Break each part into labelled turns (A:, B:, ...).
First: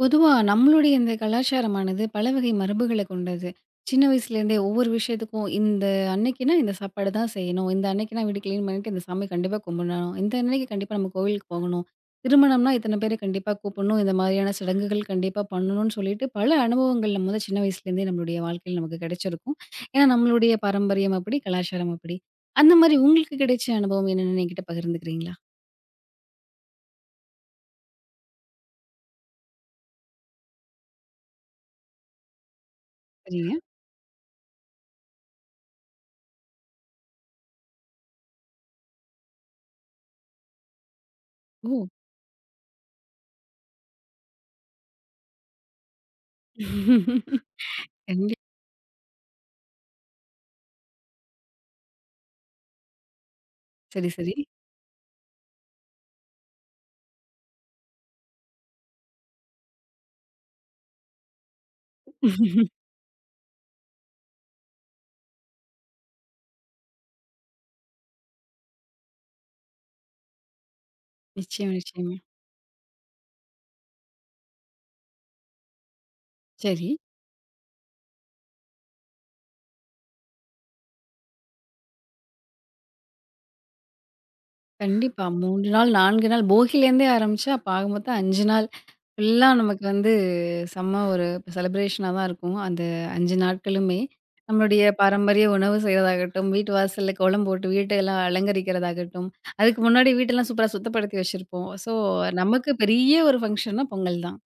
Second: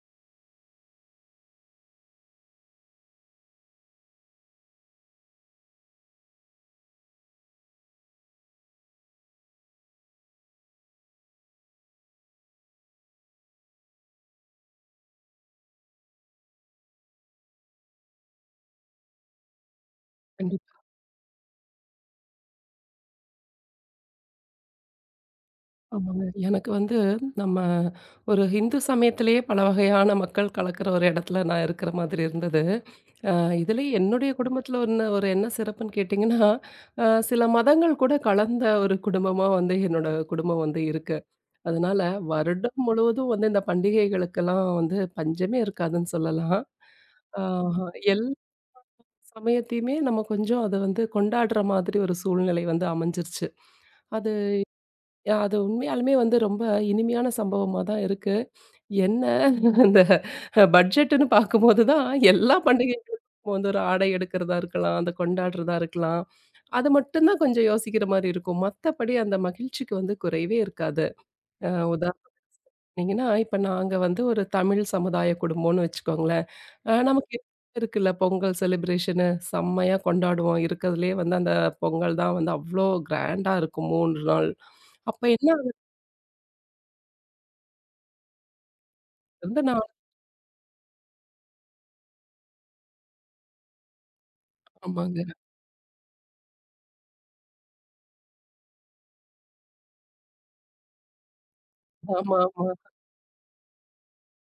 A: பொதுவா நம்மளுடைய இந்த கலாச்சாரமானது பலவகை மரபுகளை கொண்டது. சின்ன வயசுலேருந்தே ஒவ்வொரு விஷயத்துக்கும் இந்த அன்னைக்குன்னா இந்த சாப்பாடு தான் செய்யணும். இந்த அன்னைக்குன்னா வீடு கிளீன் பண்ணிட்டு இந்த சாமி கண்டிப்பா கும்பிடணும். இந்த அன்னைக்கு கண்டிப்பா நம்ம கோவிலுக்கு போகணும். திருமணம்னா இத்தனை பேர கண்டிப்பா கூப்பிடணும். இந்த மாதிரியான சடங்குகள் கண்டிப்பா பண்ணணும்னு சொல்லிட்டு பல அனுபவங்கள் நம்ம வந்து சின்ன வயசுலேருந்தே நம்மளுடைய வாழ்க்கையில நமக்கு கிடைச்சிருக்கும். ஏன்னா நம்மளுடைய
B: கண்டிப்பா.
A: பாரம்பரியம் அப்படி, கலாச்சாரம் அப்படி. அந்த மாதிரி உங்களுக்கு கிடைச்ச அனுபவம் என்னன்னு என்கிட்ட பகிர்ந்துக்கிறீங்களா?
B: ஆமாங்க. எனக்கு வந்து நம்ம ஒரு ஹிந்து சமயத்திலேயே பல வகையான மக்கள் கலக்கிற ஒரு இடத்துல நான் இருக்கிற மாதிரி இருந்தது. அ
A: சரிங்க.
B: இதுலயே என்னுடைய குடும்பத்தில ஒண்ணு ஒரு என்ன சிறப்புன்னு கேட்டிங்கன்னா, அ சில மதங்கள் கூட கலந்த ஒரு குடும்பமா வந்து என்னோட குடும்பம் வந்து இருக்கு.
A: ஓ!
B: அதனால வருடம் முழுவதும் வந்து இந்த பண்டிகைகளுக்கெல்லாம் வந்து பஞ்சமே இருக்காதுன்னு சொல்லலாம். ஆ எல்லா
A: கண்டி
B: சமயத்தையுமே நம்ம கொஞ்சம் அத வந்து கொண்டாடுற மாதிரி ஒரு சூழ்நிலை வந்து அமைஞ்சிருச்சு. அது
A: சரி,
B: அது உண்மையாலுமே வந்து ரொம்ப இனிமையான சம்பவமா தான் இருக்கு. என்ன இந்த பட்ஜெட்டுன்னு பார்க்கும்போது தான் எல்லா
A: சரி.
B: பண்டிகைகளுக்கும் வந்து ஒரு ஆடை எடுக்கிறதா இருக்கலாம், அத கொண்டாடுறதா இருக்கலாம். அது மட்டும் தான் கொஞ்சம் யோசிக்கிற மாரி இருக்கும். மத்தபடி அந்த மகிழ்ச்சிக்கு வந்து குறைவே இருக்காது. அ
A: நிச்சயமா, நிச்சயமா.
B: உதாரணீங்கன்னா, இப்ப நாங்க வந்து ஒரு தமிழ் சமுதாய குடும்பம்னு வச்சுக்கோங்களேன்.
A: சரி.
B: நமக்கு இருக்குல்ல பொங்கல் செலிப்ரேஷனு செம்மையா கொண்டாடுவோம். இருக்கிறதுலயே வந்து அந்த பொங்கல் தான் வந்து அவ்ளோ கிராண்டா இருக்கும் 3 நாள். அப்ப
A: கண்டிப்பா.
B: என்ன
A: 3
B: ஆகுது?
A: நாள், 4 நாள் போகிலேருந்தே ஆரம்பிச்சா, அப்ப ஆக மொத்தம் 5 நாள் ஃபுல்லா நமக்கு வந்து செம்ம ஒரு செலிப்ரேஷனா தான் இருக்கும். அந்த 5 நாட்களுமே. நம்மளுடைய
B: ஆமாங்க.
A: பாரம்பரிய உணவு செய்றதாகட்டும், வீட்டு வாசல்ல கோலம் போட்டு வீட்டெல்லாம் அலங்கரிக்கிறதாகட்டும், அதுக்கு முன்னாடி வீட்டெல்லாம் சூப்பரா சுத்தப்படுத்தி வச்சிருப்போம். ஸோ,
B: ஆமா, ஆமா.
A: நமக்கு பெரிய ஒரு ஃபங்ஷன்னா பொங்கல் தான்.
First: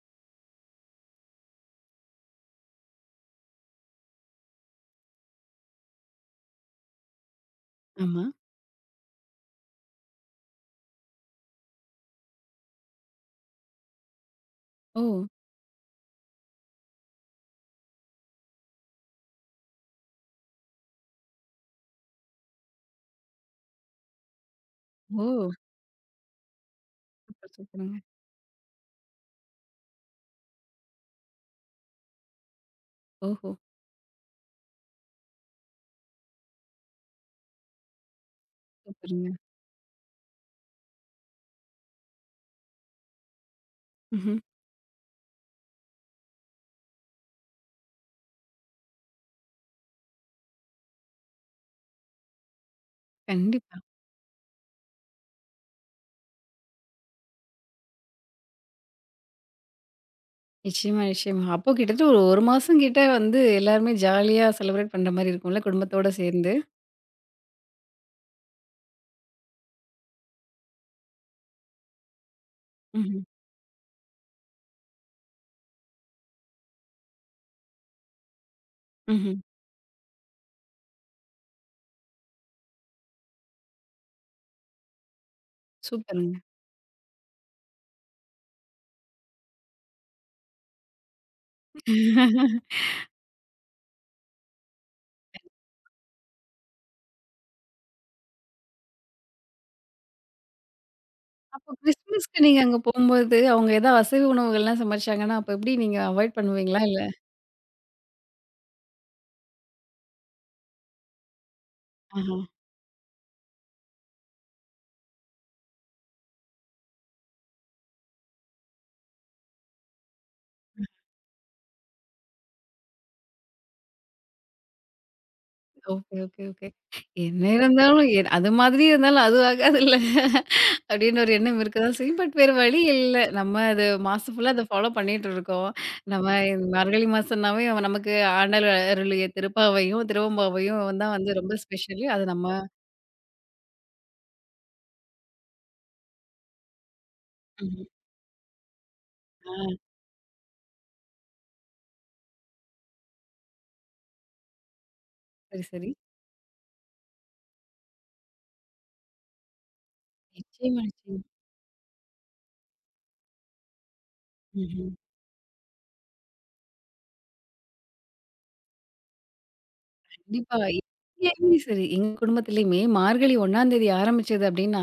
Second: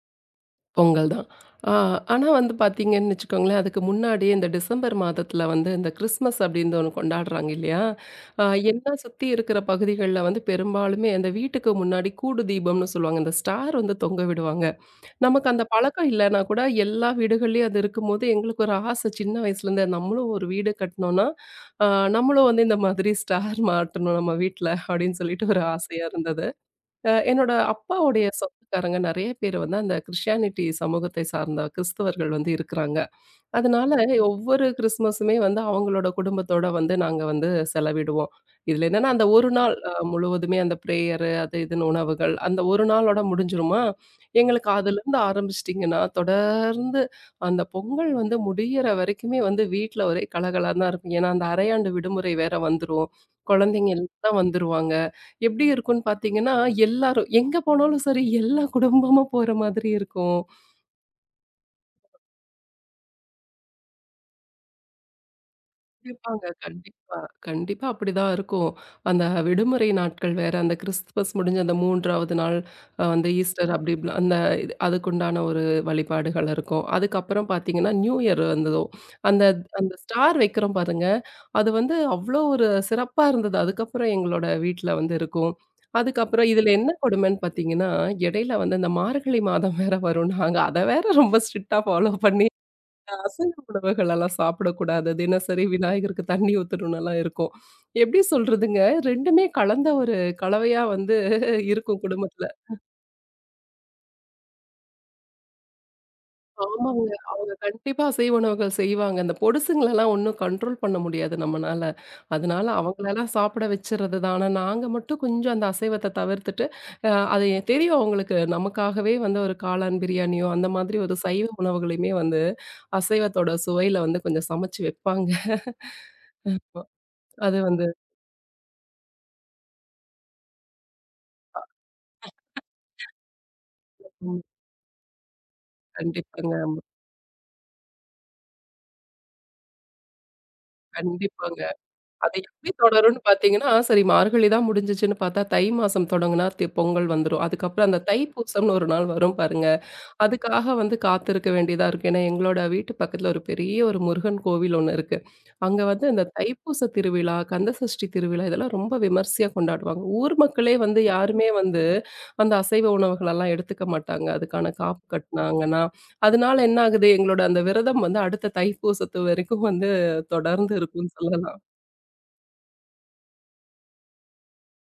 B: பொங்கல் தான். ஆ ஆனா வந்து பார்த்தீங்கன்னு வச்சுக்கோங்களேன், அதுக்கு முன்னாடி இந்த டிசம்பர் மாதத்தில வந்து இந்த கிறிஸ்மஸ் அப்டின்னு ஒண்ணு கொண்டாடுறாங்க இல்லையா?
A: ஆமா.
B: அ என்ன சுத்தி இருக்கிற பகுதிகள்ல வந்து பெரும்பாலுமே அந்த வீட்டுக்கு முன்னாடி கூடு தீபம்னு சொல்லுவாங்க. அந்த ஸ்டார் வந்து தொங்க விடுவாங்க.
A: ஓ!
B: நமக்கு அந்த பழக்கம் இல்லன்னா கூட எல்லா வீடுகள்லயும் அது இருக்கும்போது எங்களுக்கு ஒரு ஆசை சின்ன வயசுலேருந்தே நம்மளும் ஒரு வீடு கட்டினோம்னா, அ நம்மளும் வந்து இந்த மாதிரி ஸ்டார் மாட்டணும் நம்ம வீட்ல அப்டின்னு
A: ஓ!
B: சொல்லிட்டு ஒரு ஆசையா இருந்தது.
A: சூப்பர்,
B: என்னோட
A: சூப்பருங்க.
B: அப்பாவுடைய சொந்தக்காரங்க நெறைய பேர் வந்து அந்த கிறிஸ்டியானிட்டி சமூகத்தை சார்ந்த கிறிஸ்தவர்கள் வந்து இருக்கிறாங்க.
A: ஓஹோ!
B: அதனால ஒவ்வொரு கிறிஸ்மஸுமே வந்து அவங்களோட குடும்பத்தோட வந்து நாங்க வந்து செலவிடுவோம். இதுல என்னன்னா அந்த
A: சூப்பருங்க.
B: ஒரு நாள் முழுவதுமே அந்த பிரேயரு அது இதுன்னு உணவுகள், அந்த ஒரு நாளோட முடிஞ்சிருமா,
A: ம்ஹ்ம்.
B: எங்களுக்கு அதுலருந்து ஆரம்பிச்சுட்டீங்கன்னா, தொடர்ந்து அந்த பொங்கல் வந்து முடியிற வரைக்குமே வந்து வீட்ல ஒரே கலகலன்னு தான் இருக்கும். ஏன்னா அந்த அரையாண்டு விடுமுறை வேற வந்துரும்.
A: கண்டிப்பா.
B: குழந்தைங்க எல்லாம் வந்துருவாங்க. எப்படி இருக்கும்னு பார்த்தீங்கன்னா, எல்லாரும் எங்க போனாலும் சரி எல்லா குடும்பமும் போற மாதிரி இருக்கும்.
A: நிச்சயமா, நிச்சயமா. அப்போ கிட்டத்தட்ட ஒரு 1 மாசம் கிட்ட வந்து எல்லாருமே ஜாலியா செலிப்ரேட் பண்ற மாரி இருக்கும்ல, குடும்பத்தோட
B: கண்டிப்பாங்க.
A: சேர்ந்து.
B: கண்டிப்பா. கண்டிப்பா அப்படிதான் இருக்கும். அந்த விடுமுறை நாட்கள் வேற, அந்த கிறிஸ்துமஸ் முடிஞ்ச அந்த 3வது நாள்
A: ம்ஹ்ம்.
B: அந்த ஈஸ்டர் அப்படி இப்படிலாம் அந்த இது அதுக்குண்டான ஒரு வழிபாடுகள் இருக்கும். அதுக்கப்புறம் பார்த்தீங்கன்னா, நியூ இயர் வந்ததும்,
A: ம்ஹ்ம்.
B: அந்த அந்த ஸ்டார் வைக்கிறோம் பாருங்க, அது வந்து அவ்வளோ ஒரு சிறப்பா இருந்தது. அதுக்கப்புறம் எங்களோட வீட்ல வந்து இருக்கும்.
A: சூப்பருங்க.
B: அதுக்கப்புறம் இதில என்ன கொடுமைன்னு பார்த்தீங்கன்னா, இடையில வந்து இந்த மார்கழி மாதம் வேற வரும். நாங்க அத வேற ரொம்ப ஸ்ட்ரிக்ட்டா ஃபாலோ பண்ணி அசைவ உணவுகள் எல்லாம் சாப்பிடக்கூடாது. தினசரி விநாயகருக்கு தண்ணி ஊத்தணும்னலாம் இருக்கும். எப்படி சொல்றதுங்க, 2மே கலந்த ஒரு கலவையா வந்து
A: அப்போ
B: இருக்கும்
A: கிறிஸ்மஸ்க்கு
B: குடும்பத்துல.
A: நீங்க அங்க போம்போது, அவங்க ஏதா அசைவ உணவுகள்லாம் சமைச்சாங்கன்னா, அப்ப எப்படி நீங்க அவாய்ட் பண்ணுவீங்களா? இல்ல
B: ஆமாங்க. அவங்க கண்டிப்பா அசைவ உணவுகள் செய்வாங்க. அந்த பொடுசுங்களலாம் ஒண்ணும் கண்ட்ரோல் பண்ண முடியாது நம்மனால.
A: ஆஹா.
B: அதனால அவங்களலாம் சாப்பிட வச்சுறது தான். ஆனா நாங்க மட்டும் கொஞ்சம் அந்த அசைவத்த தவிர்த்துட்டு, அது தெரியும் அவங்களுக்கு. நமக்காகவே வந்து ஒரு காளான் பிரியாணியோ, அந்த மாதிரி ஒரு சைவ உணவுகளையுமே வந்து அசைவத்தோட சுவையில வந்து கொஞ்சம் சமைச்சு வைப்பாங்க.
A: Okay, okay, okay. என்ன
B: அது வந்து
A: இருந்தாலும் அது மாதிரி இருந்தாலும் அது ஆகாதுல்ல. அப்படின்னு ஒரு எண்ணம் இருக்கதான் செய்யும். பட் வேற வழி இல்ல. நம்ம அது மாசம் ஃபுல்லா அத ஃபாலோ பண்ணிட்டு இருக்கோம். நம்ம
B: கண்டிப்பாங்க.
A: இந்த
B: ஆமா.
A: மார்கழி மாசம்னாவே அவன் நமக்கு ஆண்டவர் அருளிய திருப்பாவையும், திருவெம்பாவையும் தான் வந்து ரொம்ப
B: கண்டிப்பாங்க.
A: ஸ்பெஷலு. அது
B: அது
A: நம்ம
B: எப்படி தொடரும்னு பார்த்தீங்கன்னா, சரி மார்கழி தான் முடிஞ்சுச்சுன்னு பார்த்தா, தை மாசம் தொடங்குனா தி பொங்கல் வந்துரும்.
A: ம்ஹ்ம்.
B: அதுக்கப்புறம் அந்த தைப்பூசம்னு ஒரு நாள் வரும்
A: ஆ
B: பாருங்க. அதுக்காக வந்து காத்திருக்க வேண்டியதா இருக்கு. ஏன்னா, எங்களோட வீட்டு பக்கத்துல ஒரு பெரிய ஒரு முருகன் கோவில் ஒண்ணு இருக்கு.
A: சரி,
B: அங்க
A: சரி.
B: வந்து இந்த தைப்பூச திருவிழா, கந்த சஷ்டி திருவிழா இதெல்லாம் ரொம்ப விமர்சையா கொண்டாடுவாங்க. ஊர் மக்களே
A: நிச்சயமா,
B: வந்து
A: நிச்சயமா.
B: யாருமே வந்து அந்த அசைவ உணவுகளெல்லாம் எடுத்துக்க மாட்டாங்க. அதுக்கான
A: ம்ஹ்ம்.
B: காப்பு கட்டுனாங்கன்னா, அதனால என்ன ஆகுது, எங்களோட அந்த விரதம் வந்து அடுத்த தைப்பூசத்து வரைக்கும் வந்து
A: கண்டிப்பா.
B: தொடர்ந்து இருக்கும்னு
A: இங்கேயுமே
B: சொல்லலாம்.
A: சரி, எங்க குடும்பத்திலயுமே மார்கழி 1 தேதி ஆரம்பிச்சது அப்டின்னா,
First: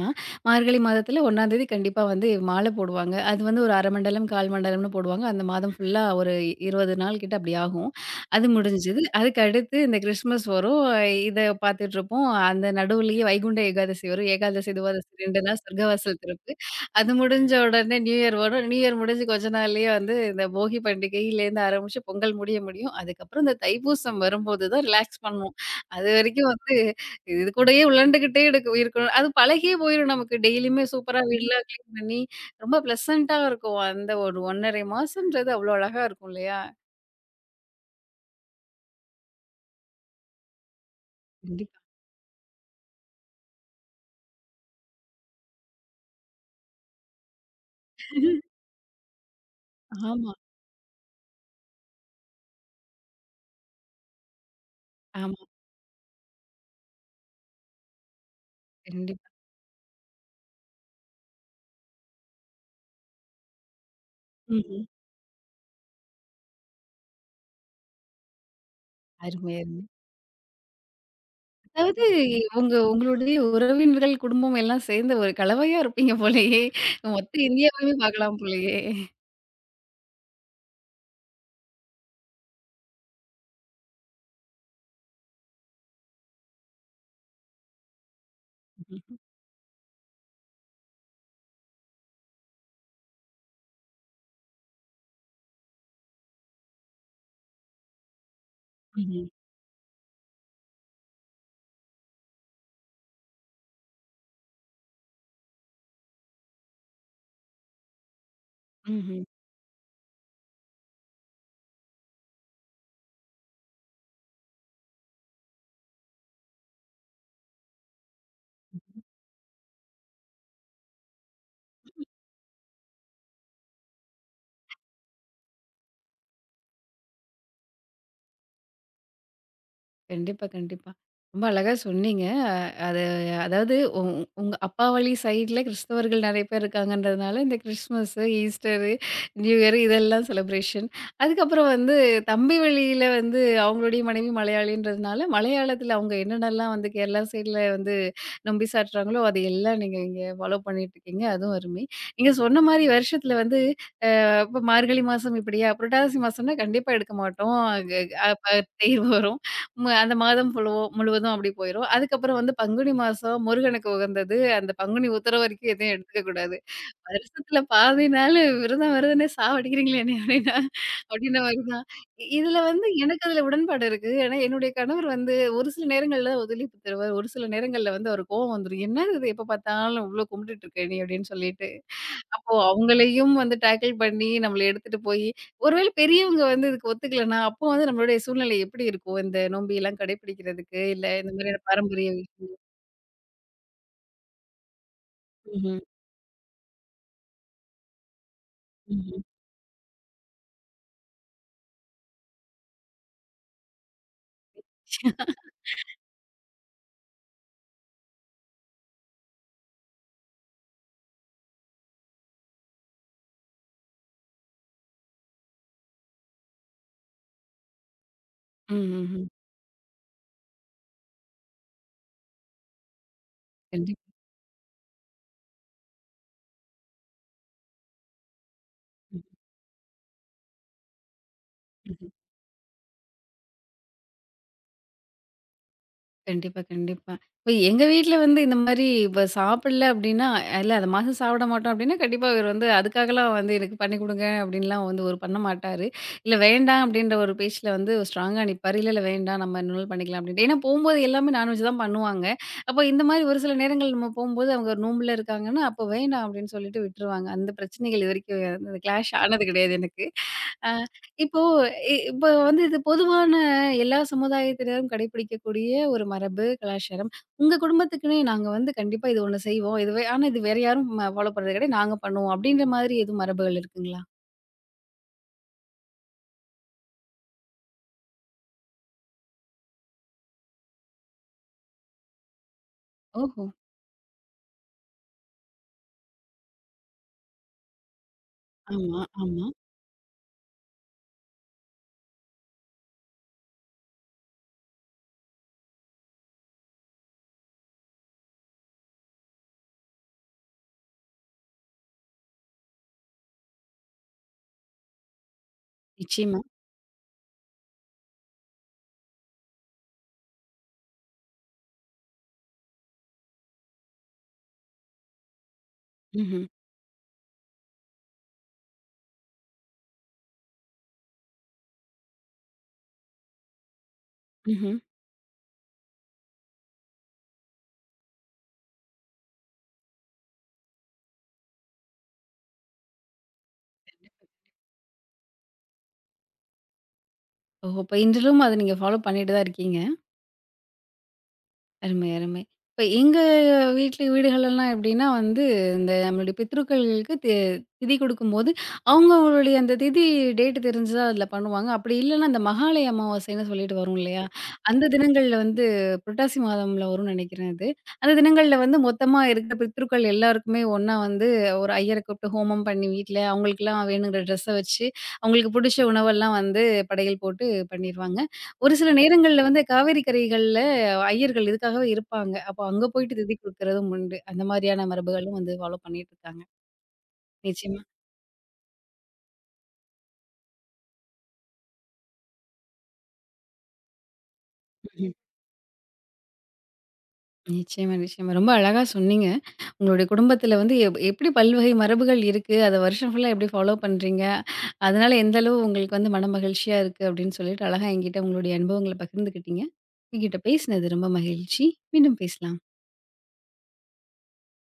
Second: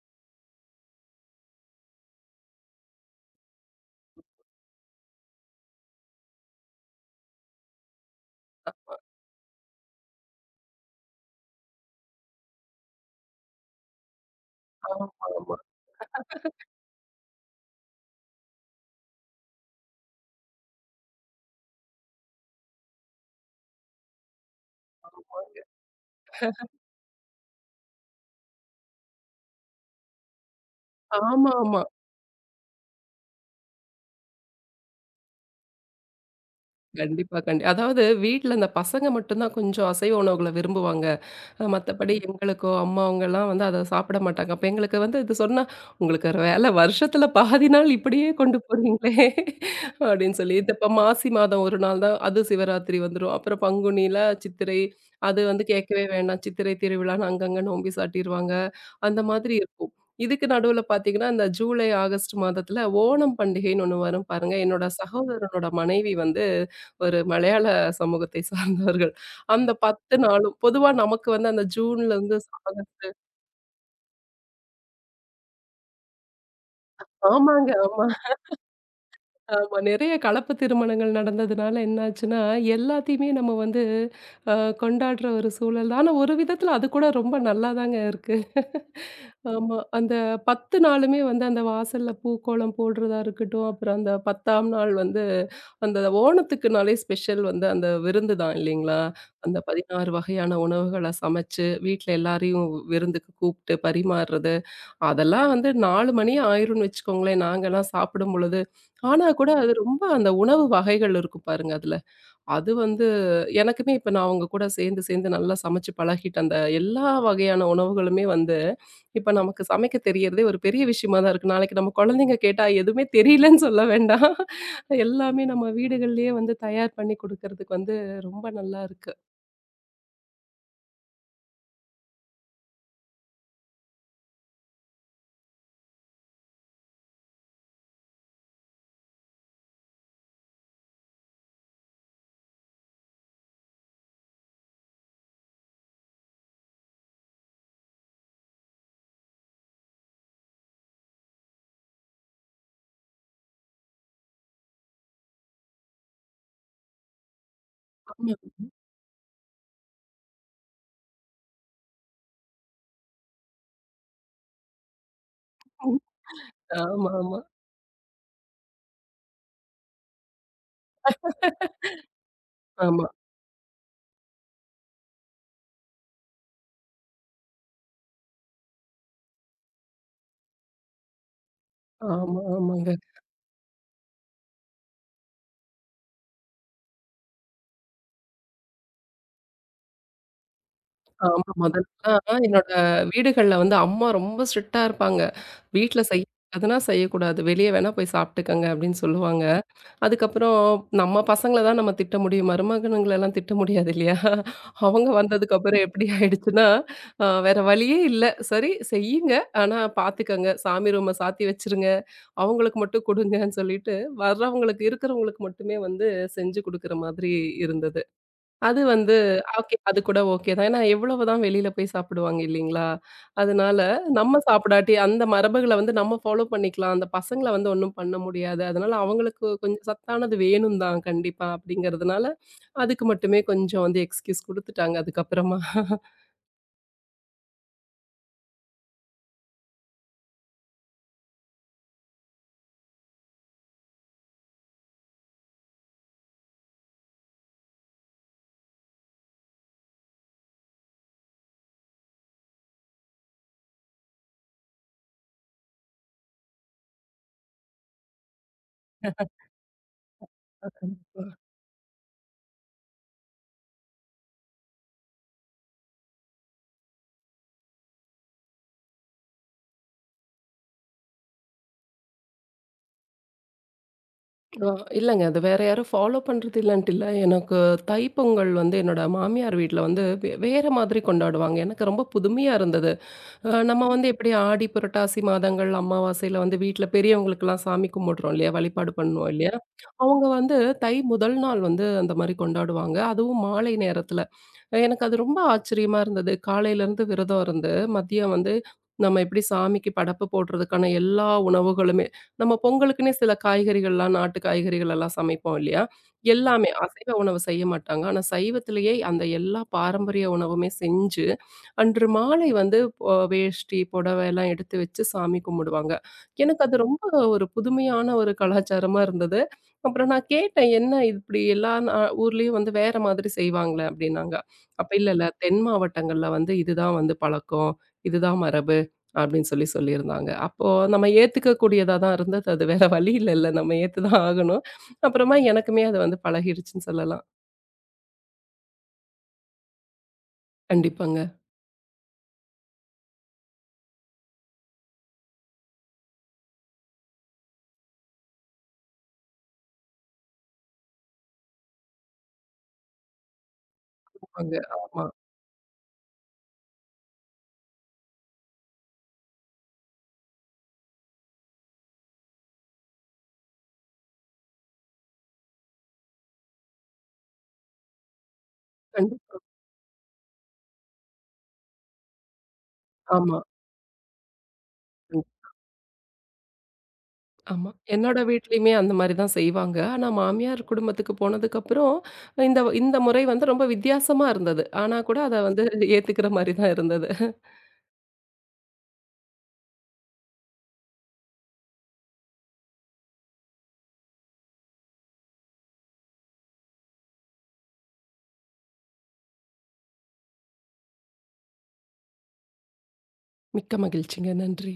A: மார்கழி மாதத்துல 1 தேதி கண்டிப்பா வந்து மாலை போடுவாங்க. அது வந்து ஒரு 1/2 மண்டலம், 1/4 மண்டலம்னு போடுவாங்க. அந்த மாதம் ஃபுல்லா ஒரு 20 நாள் கிட்ட அப்டி ஆகும். அது முடிஞ்சது. அதுக்கு அடுத்து இந்த கிறிஸ்மஸ் வரும். இத பார்த்துட்ருப்போம். அந்த நடுவுலயே வைகுண்ட ஏகாதசி வரும். ஏகாதசி, துவாதசி 2
B: ஆமாமா.
A: நாள் சொர்க்கவாசல் திறப்பு. அது முடிஞ்ச உடனே நியூ இயர் வரும். நியூ இயர் முடிஞ்சு கொஞ்ச நாள்லயே வந்து இந்த போகி பண்டிகையிலேருந்து ஆரம்பிச்சு பொங்கல் முடிய முடியும். அதுக்கப்புறம் இந்த தைப்பூசம் வரும்போது தான் ரிலாக்ஸ் பண்ணுவோம். அது வரைக்கும் வந்து இது கூடயே உழண்டுகிட்டே இருக்க இருக்கணும். அது பழகியே போயிரும் நமக்கு. டெய்லியுமே சூப்பரா வீடெல்லாம்
B: ஆமாமா.
A: கிளீன் பண்ணி ரொம்ப பிளசன்ட்டா இருக்கும். அந்த ஒரு 1 1/2 மாசம்ன்றது அவ்ளோ அழகா இருக்கும் இல்லையா?
B: கண்டிப்பா, அதாவது வீட்ல இந்த பசங்க மட்டும் தான் கொஞ்சம் அசைவ உணவுகள விரும்புவாங்க.
A: கண்டிப்பா.
B: மத்தபடி எங்களுக்கோ, அம்மாவங்கலாம் வந்து அத சாப்பிட மாட்டாங்க. அப்ப எங்களுக்கு வந்து இது சொன்னா, "உங்களுக்கு ஒரு வேல வருஷத்துல பாதி நாள் இப்படியே
A: ஆமா.
B: கொண்டு போறீங்களே!"
A: ஆமா,
B: அப்படின்னு சொல்லி, இந்த இப்ப மாசி மாதம் 1 நாள் தான் அது சிவராத்திரி வந்துரும். அப்புறம் பங்குனியில சித்திரை,
A: ஆமா.
B: அது வந்து கேட்கவே வேண்டாம். சித்திரை திருவிழான்னு அங்கங்க நோம்பி சாட்டிருவாங்க. அந்த
A: கண்டிப்பா.
B: மாதிரி இருக்கும். இதுக்கு நடுவுல பார்த்தீங்கன்னா, இந்த ஜூலை, ஆகஸ்ட் மாதத்துல ஓணம் பண்டிகைன்னு ஒண்ணு வரும் பாருங்க.
A: ம்ஹ்ம்.
B: என்னோட சகோதரனோட மனைவி வந்து ஒரு மலையாள சமூகத்தை சார்ந்தவர்கள்.
A: அருமை,
B: அந்த
A: அருமை.
B: 10 நாளும். பொதுவா நமக்கு வந்து அந்த
A: அதாவது
B: ஜூன்ல இருந்து
A: உங்க
B: சாதம்.
A: உங்களுடைய உறவினர்கள், குடும்பம் எல்லாம் சேர்ந்து ஒரு கலவையா இருப்பீங்க போலயே! மொத்த
B: ஆமாங்க,
A: இந்தியாவையுமே
B: ஆமா,
A: பார்க்கலாம் போலயே!
B: ஆமா. நெறைய கலப்பு திருமணங்கள் நடந்ததுனால என்னாச்சுன்னா, எல்லாத்தையுமே நம்ம வந்து அ கொண்டாடுற ஒரு சூழல் தான். ஆனா ஒரு விதத்துல அது கூட ரொம்ப நல்லாதாங்க இருக்கு. ஆமா. அந்த 10 நாளுமே வந்து அந்த வாசல்ல பூக்கோலம் போடுறதா இருக்கட்டும், அப்புறம் அந்த 10ஆம் நாள் வந்து அந்த ஓணத்துக்குனாலே ஸ்பெஷல் வந்து அந்த விருந்து தான் இல்லைங்களா?
A: ம்ஹ்ம்.
B: அந்த 16 வகையான உணவுகள சமைச்சு, வீட்ல எல்லாரையும் விருந்துக்கு கூப்ட்டு பரிமாறுறது. அதெல்லாம் வந்து 4 மணி ஆயிரும்ன்னு வச்சுக்கோங்களேன், நாங்கலாம் சாப்பிடும்பொழுது.
A: ம்ஹ்ம்.
B: ஆனா கூட அது ரொம்ப அந்த உணவு வகைகள் இருக்கும் பாருங்க அதுல. அது வந்து எனக்குமே இப்ப நான் அவங்க கூட சேர்ந்து சேர்ந்து நல்லா சமைச்சு பழகிட்டேன். அந்த எல்லா வகையான உணவுகளுமே வந்து இப்ப நமக்கு சமைக்க தெரியறதே ஒரு பெரிய விஷயமா தான் இருக்கு. நாளைக்கு நம்ம குழந்தைங்க கேட்டா எதுவுமே தெரியலன்னு சொல்ல வேண்டாம். எல்லாமே நம்ம வீடுகள்லயே வந்து தயார் பண்ணி குடுக்கறதுக்கு வந்து ரொம்ப நல்லா இருக்கு.
A: கண்டிப்பா, கண்டிப்பா. ரொம்ப அழகா சொன்னீங்க. அ அது அதாவது உ உ- உங்க அப்பா வழி சைட்ல கிறிஸ்தவர்கள் நெறைய பேர் இருக்காங்கன்றதுனால, இந்த கிறிஸ்மஸு, ஈஸ்டரு, நியூ இயர் இதெல்லாம் செலிப்ரேஷன். அதுக்கப்புறம் வந்து தம்பி வழியில வந்து அவங்களுடைய மனைவி மலையாளின்றதுனால, மலையாளத்தில அவங்க என்னென்னலாம் வந்து கேரளா சைட்ல வந்து நொம்பி சாட்டுறாங்களோ, அது எல்லாம் நீங்க இங்க ஃபாலோ பண்ணிட்டுருக்கீங்க. அதுவும் அருமை. நீங்க சொன்ன மாரி வருஷத்தில வந்து அப்ப மார்கழி மாசம் இப்படியா? புரட்டாசி மாசம்னா கண்டிப்பா எடுக்க மாட்டோம். அ
B: ஆமா.
A: அப்ப தேர் வரும். அந்த மாதம் முழுவதும் அப்படி போயிரும். அதுக்கப்புறம் வந்து பங்குனி மாசம் முருகனுக்கு உகந்தது. அந்த பங்குனி உத்திர வரைக்கும் எதையும் எடுத்துக்க கூடாது.
B: ஆமா, ஆமா.
A: வருஷத்துல பாதி நாளு விரதம் விரதம்னே சாவடிக்கிறீங்களே என்னைய அப்படின்னா, அப்படின்ற மாரி தான். இதுல வந்து
B: ஆமா,
A: எனக்கு அதுல உடன்பாடு இருக்கு. ஏன்னா என்னுடைய கணவர் வந்து ஒரு சில நேரங்கள்ல ஒத்துழைப்பு தருவார். ஒரு சில நேரங்கள்ல வந்து அவருக்கு கோவம் வந்துரும். "என்னது இது எப்ப பார்த்தாலும் இவ்ளோ கும்பிட்டுட்டு இருக்க நீ" அப்படின்னு சொல்லிட்டு.
B: ஆமா,
A: அப்போ
B: ஆமாங்க.
A: அவங்களையும் வந்து டேக்கில் பண்ணி, நம்மள எடுத்துட்டு போயி, ஒருவேள பெரியவங்க வந்து இதுக்கு ஒத்துக்கலன்னா, அப்போ வந்து நம்மளுடைய சூழ்நிலை எப்படி இருக்கும்? இந்த நோம்பியெல்லாம் கடைபிடிக்கிறதுக்கு, இல்ல இந்த
B: ஆமா.
A: மாதிரியான பாரம்பரிய
B: முதல்லாம்
A: விஷயம்
B: என்னோட வீடுகள்ல வந்து அம்மா ரொம்ப ஸ்ட்ரிக்ட்டா இருப்பாங்க.
A: ம்ஹ்ம்.
B: வீட்ல செய்யக்கூடாதுன்னா செய்யக்கூடாது. வெளிய வேணா போய் சாப்ட்டுக்கங்க அப்படின்னு
A: ம்ஹ்ம்.
B: சொல்லுவாங்க. அதுக்கப்புறம் நம்ம பசங்கள தான் நம்ம திட்ட முடியும். மருமகனுங்களலாம் திட்ட முடியாது இல்லையா? அவங்க வந்ததுக்கப்புறம் எப்படி ஆயிடுச்சுன்னா, வேற வழியே இல்ல. சரி செய்யுங்க. ஆனா பாத்துக்கங்க. சாமி ரூம சாத்தி வச்சுருங்க. அவங்களுக்கு மட்டும் குடுங்கன்னு சொல்லிட்டு வர்றவங்களுக்கு இருக்கிறவங்களுக்கு மட்டுமே வந்து செஞ்சு குடுக்குற மாதிரி இருந்தது. அது
A: ம்,
B: வந்து
A: ம்ஹ்ம்.
B: ஓகே. அது கூட ஓகே தான். ஏன்னா எவ்வளவுதான் வெளியில போய் சாப்பிடுவாங்க இல்லீங்களா? அதனால
A: கண்டிப்பா.
B: நம்ம சாப்பிடாட்டி அந்த மரபுகள வந்து நம்ம ஃபாலோ பண்ணிக்கலாம். அந்த பசங்கள வந்து ஒண்ணும் பண்ண முடியாது. அதனால
A: ம்.
B: அவங்களுக்கு கொஞ்சம் சத்தானது வேணும் தான் கண்டிப்பா
A: கண்டிப்பா.
B: அப்படிங்கிறதுனால, அதுக்கு மட்டுமே கொஞ்சம் வந்து எக்ஸ்கியூஸ் குடுத்துட்டாங்க அதுக்கப்புறமா.
A: கண்டிப்பா, கண்டிப்பா. இப்ப எங்க வீட்ல வந்து இந்த மாரி இப்ப சாப்பிடல அப்டின்னா, இல்ல அந்த மாசம் சாப்பிட மாட்டோம் அப்டின்னா, கண்டிப்பா இவரு வந்து அதுக்காகலாம் வந்து எனக்கு பண்ணி குடுங்க அப்டின்லாம் வந்து ஒரு பண்ண மாட்டாரு. இல்ல வேண்டாம் அப்டின்ற ஒரு பேச்சுல வந்து ஸ்ட்ராங்கா நிப்பாரு. இல்ல, இல்ல வேண்டாம் நம்ம இன்னொரு நாள் பண்ணிக்கலாம் அப்டின்ட்டு. ஏன்னா போம்போது எல்லாமே நான்வெஜ் தான் பண்ணுவாங்க. அப்போ இந்த மாரி ஒரு சில நேரங்கள் நம்ம போம்போது அவங்க ஒரு நோம்புல இருக்காங்கன்னா, அப்போ வேண்டாம் அப்டின்னு சொல்லிட்டு விட்டுருவாங்க. அந்த பிரச்சனைகள் இதுவரைக்கும் அந்த கிளாஷ் ஆனது கிடையாது எனக்கு. அ
B: கண்டிப்பா.
A: இப்போ இப்ப வந்து இது பொதுவான எல்லா சமுதாயத்தினரும் கடைபிடிக்கக்கூடிய ஒரு மரபு, கலாச்சாரம். உங்க குடும்பத்துக்குன்னே நாங்க வந்து கண்டிப்பா இது ஒண்ணு செய்வோம். இதுவே ஆனா இது வேற யாரும் ஃபாலோ பண்றது கிடையாது. நாங்க பண்ணுவோம். அப்படின்ற மாதிரி எதுவும் மரபுகள் இருக்குங்களா?
B: அ இல்லங்க. அது வேற யாரும் ஃபாலோ பண்றது இல்லன்ட்டு இல்ல. எனக்கு தைப்பொங்கல் வந்து என்னோட மாமியார் வீட்ல வந்து வேற மாதிரி கொண்டாடுவாங்க. எனக்கு ரொம்ப புதுமையா இருந்தது.
A: ஓஹோ!
B: நம்ம வந்து எப்படி ஆடி புரட்டாசி மாதங்கள் அமாவாசையில வந்து வீட்ல பெரியவங்களுக்கெல்லாம் சாமி கும்பிடுறோம் இல்லையா? வழிபாடு
A: ஆமா,
B: பண்ணுவோம்
A: ஆமா.
B: இல்லையா? அவங்க வந்து தை முதல் நாள் வந்து அந்த மாதிரி கொண்டாடுவாங்க. அதுவும் மாலை நேரத்துல. எனக்கு அது ரொம்ப ஆச்சரியமா இருந்தது. காலையில இருந்து விரதம் இருந்து, மதியம் வந்து நம்ம எப்படி சாமிக்கு படைப்பு போடுறதுக்கான எல்லா உணவுகளுமே நம்ம பொங்கலுக்குன்னே சில காய்கறிகள்லாம், நாட்டு காய்கறிகள் எல்லாம் சமைப்போம் இல்லையா?
A: நிச்சயமா.
B: எல்லாமே அசைவ உணவு செய்ய மாட்டாங்க. ஆனா சைவத்திலேயே அந்த எல்லா பாரம்பரிய உணவுமே செஞ்சு அன்று மாலை வந்து வேஷ்டி, புடவை எல்லாம் எடுத்து வச்சு சாமி கும்பிடுவாங்க.
A: ம்ஹ்ம்,
B: எனக்கு அது ரொம்ப ஒரு புதுமையான ஒரு கலாச்சாரமா இருந்தது. அப்புறம் நான் கேட்டேன், "என்ன இது இப்படி எல்லா ஊர்லயும் வந்து வேற மாதிரி செய்வாங்களே?" அப்படின்னாங்க.
A: ம்ஹ்ம்.
B: அப்ப "இல்ல, இல்ல தென் மாவட்டங்கள்ல வந்து இதுதான் வந்து பழக்கம். இதுதான் மரபு." அப்படின்னு சொல்லி சொல்லியிருந்தாங்க. அப்போ நம்ம ஏத்துக்கக்கூடியதா தான் இருந்தது. அது வேற வழி இல்லல்ல. நம்ம ஏத்து தான் ஆகணும். அப்புறமா எனக்குமே அது வந்து பழகிடுச்சுன்னு சொல்லலாம்.
A: ஓஹோ! இப்ப இன்றிலும் அத நீங்க ஃபாலோ பண்ணிட்டு தான் இருக்கீங்க.
B: கண்டிப்பாங்க.
A: அருமை, அருமை. இப்ப எங்க வீட்ல வீடுகளெல்லாம் எப்படின்னா வந்து, இந்த நம்மளுடைய பித்ருக்களுக்கு திதி குடுக்கும்போது, அவங்க அவங்களுடைய அந்த திதி டேட் தெரிஞ்சா அதில பண்ணுவாங்க. அப்படி இல்லன்னா, அந்த மகாலய அமாவாசைன்னு சொல்லிட்டு வரும் இல்லையா?
B: ஆமாங்க.
A: அந்த
B: ஆமா.
A: தினங்கள்ல வந்து புரட்டாசி மாதம்ல வரும்னு நெனைக்கிறேன் அது. அந்த தினங்கள்ல வந்து மொத்தமா இருக்கிற பித்ருக்கள் எல்லாருக்குமே ஒண்ணா வந்து ஒரு ஐயர கூப்பிட்டு ஹோமம் பண்ணி வீட்ல அவங்களுக்கெல்லாம் வேணுங்கிற ட்ரெஸ்ஸ வச்சு, அவங்களுக்கு புடிச்ச உணவெல்லாம் வந்து படையல் போட்டு பண்ணிருவாங்க. ஒரு சில
B: கண்டிப்
A: நேரங்கள்ல வந்து காவேரி கரைகள்ல ஐயர்கள் இதுக்காகவே இருப்பாங்க. அப்போ அங்க போயிட்டு திதி
B: ஆமா.
A: குடுக்குறதும் உண்டு. அந்த மாரியான மரபுகளும் வந்து ஃபாலோ பண்ணிட்டு இருக்காங்க.
B: ஆமா.
A: நிச்சயமா.
B: என்னோட வீட்லயுமே அந்த மாரி தான் செய்வாங்க. ஆனா மாமியார் குடும்பத்துக்கு போனதுக்கப்புறம், இந்த இந்த முறை வந்து ரொம்ப வித்தியாசமா இருந்தது. ஆனா
A: ம்ஹ்ம்.
B: கூட அத வந்து ஏத்துக்கிற மாரி தான் இருந்தது.
A: நிச்சயமா, நிச்சயமா. ரொம்ப அழகா சொன்னீங்க. உங்களுடைய குடும்பத்தில வந்து எப்படி பல்வகை மரபுகள் இருக்கு. அத வருஷம் ஃபுல்லா எப்படி ஃபாலோ பண்றீங்க. அதனால எந்த அளவு உங்களுக்கு வந்து மன மகிழ்ச்சியா இருக்கு அப்படின்னு சொல்லிட்டு அழகா என்கிட்ட உங்களுடைய அனுபவங்கள பகிர்ந்துக்கிட்டீங்க. உங்ககிட்ட பேசினது ரொம்ப மகிழ்ச்சி. மீண்டும் பேசலாம்.
B: மிக்க மகிழ்ச்சிங்க. நன்றி.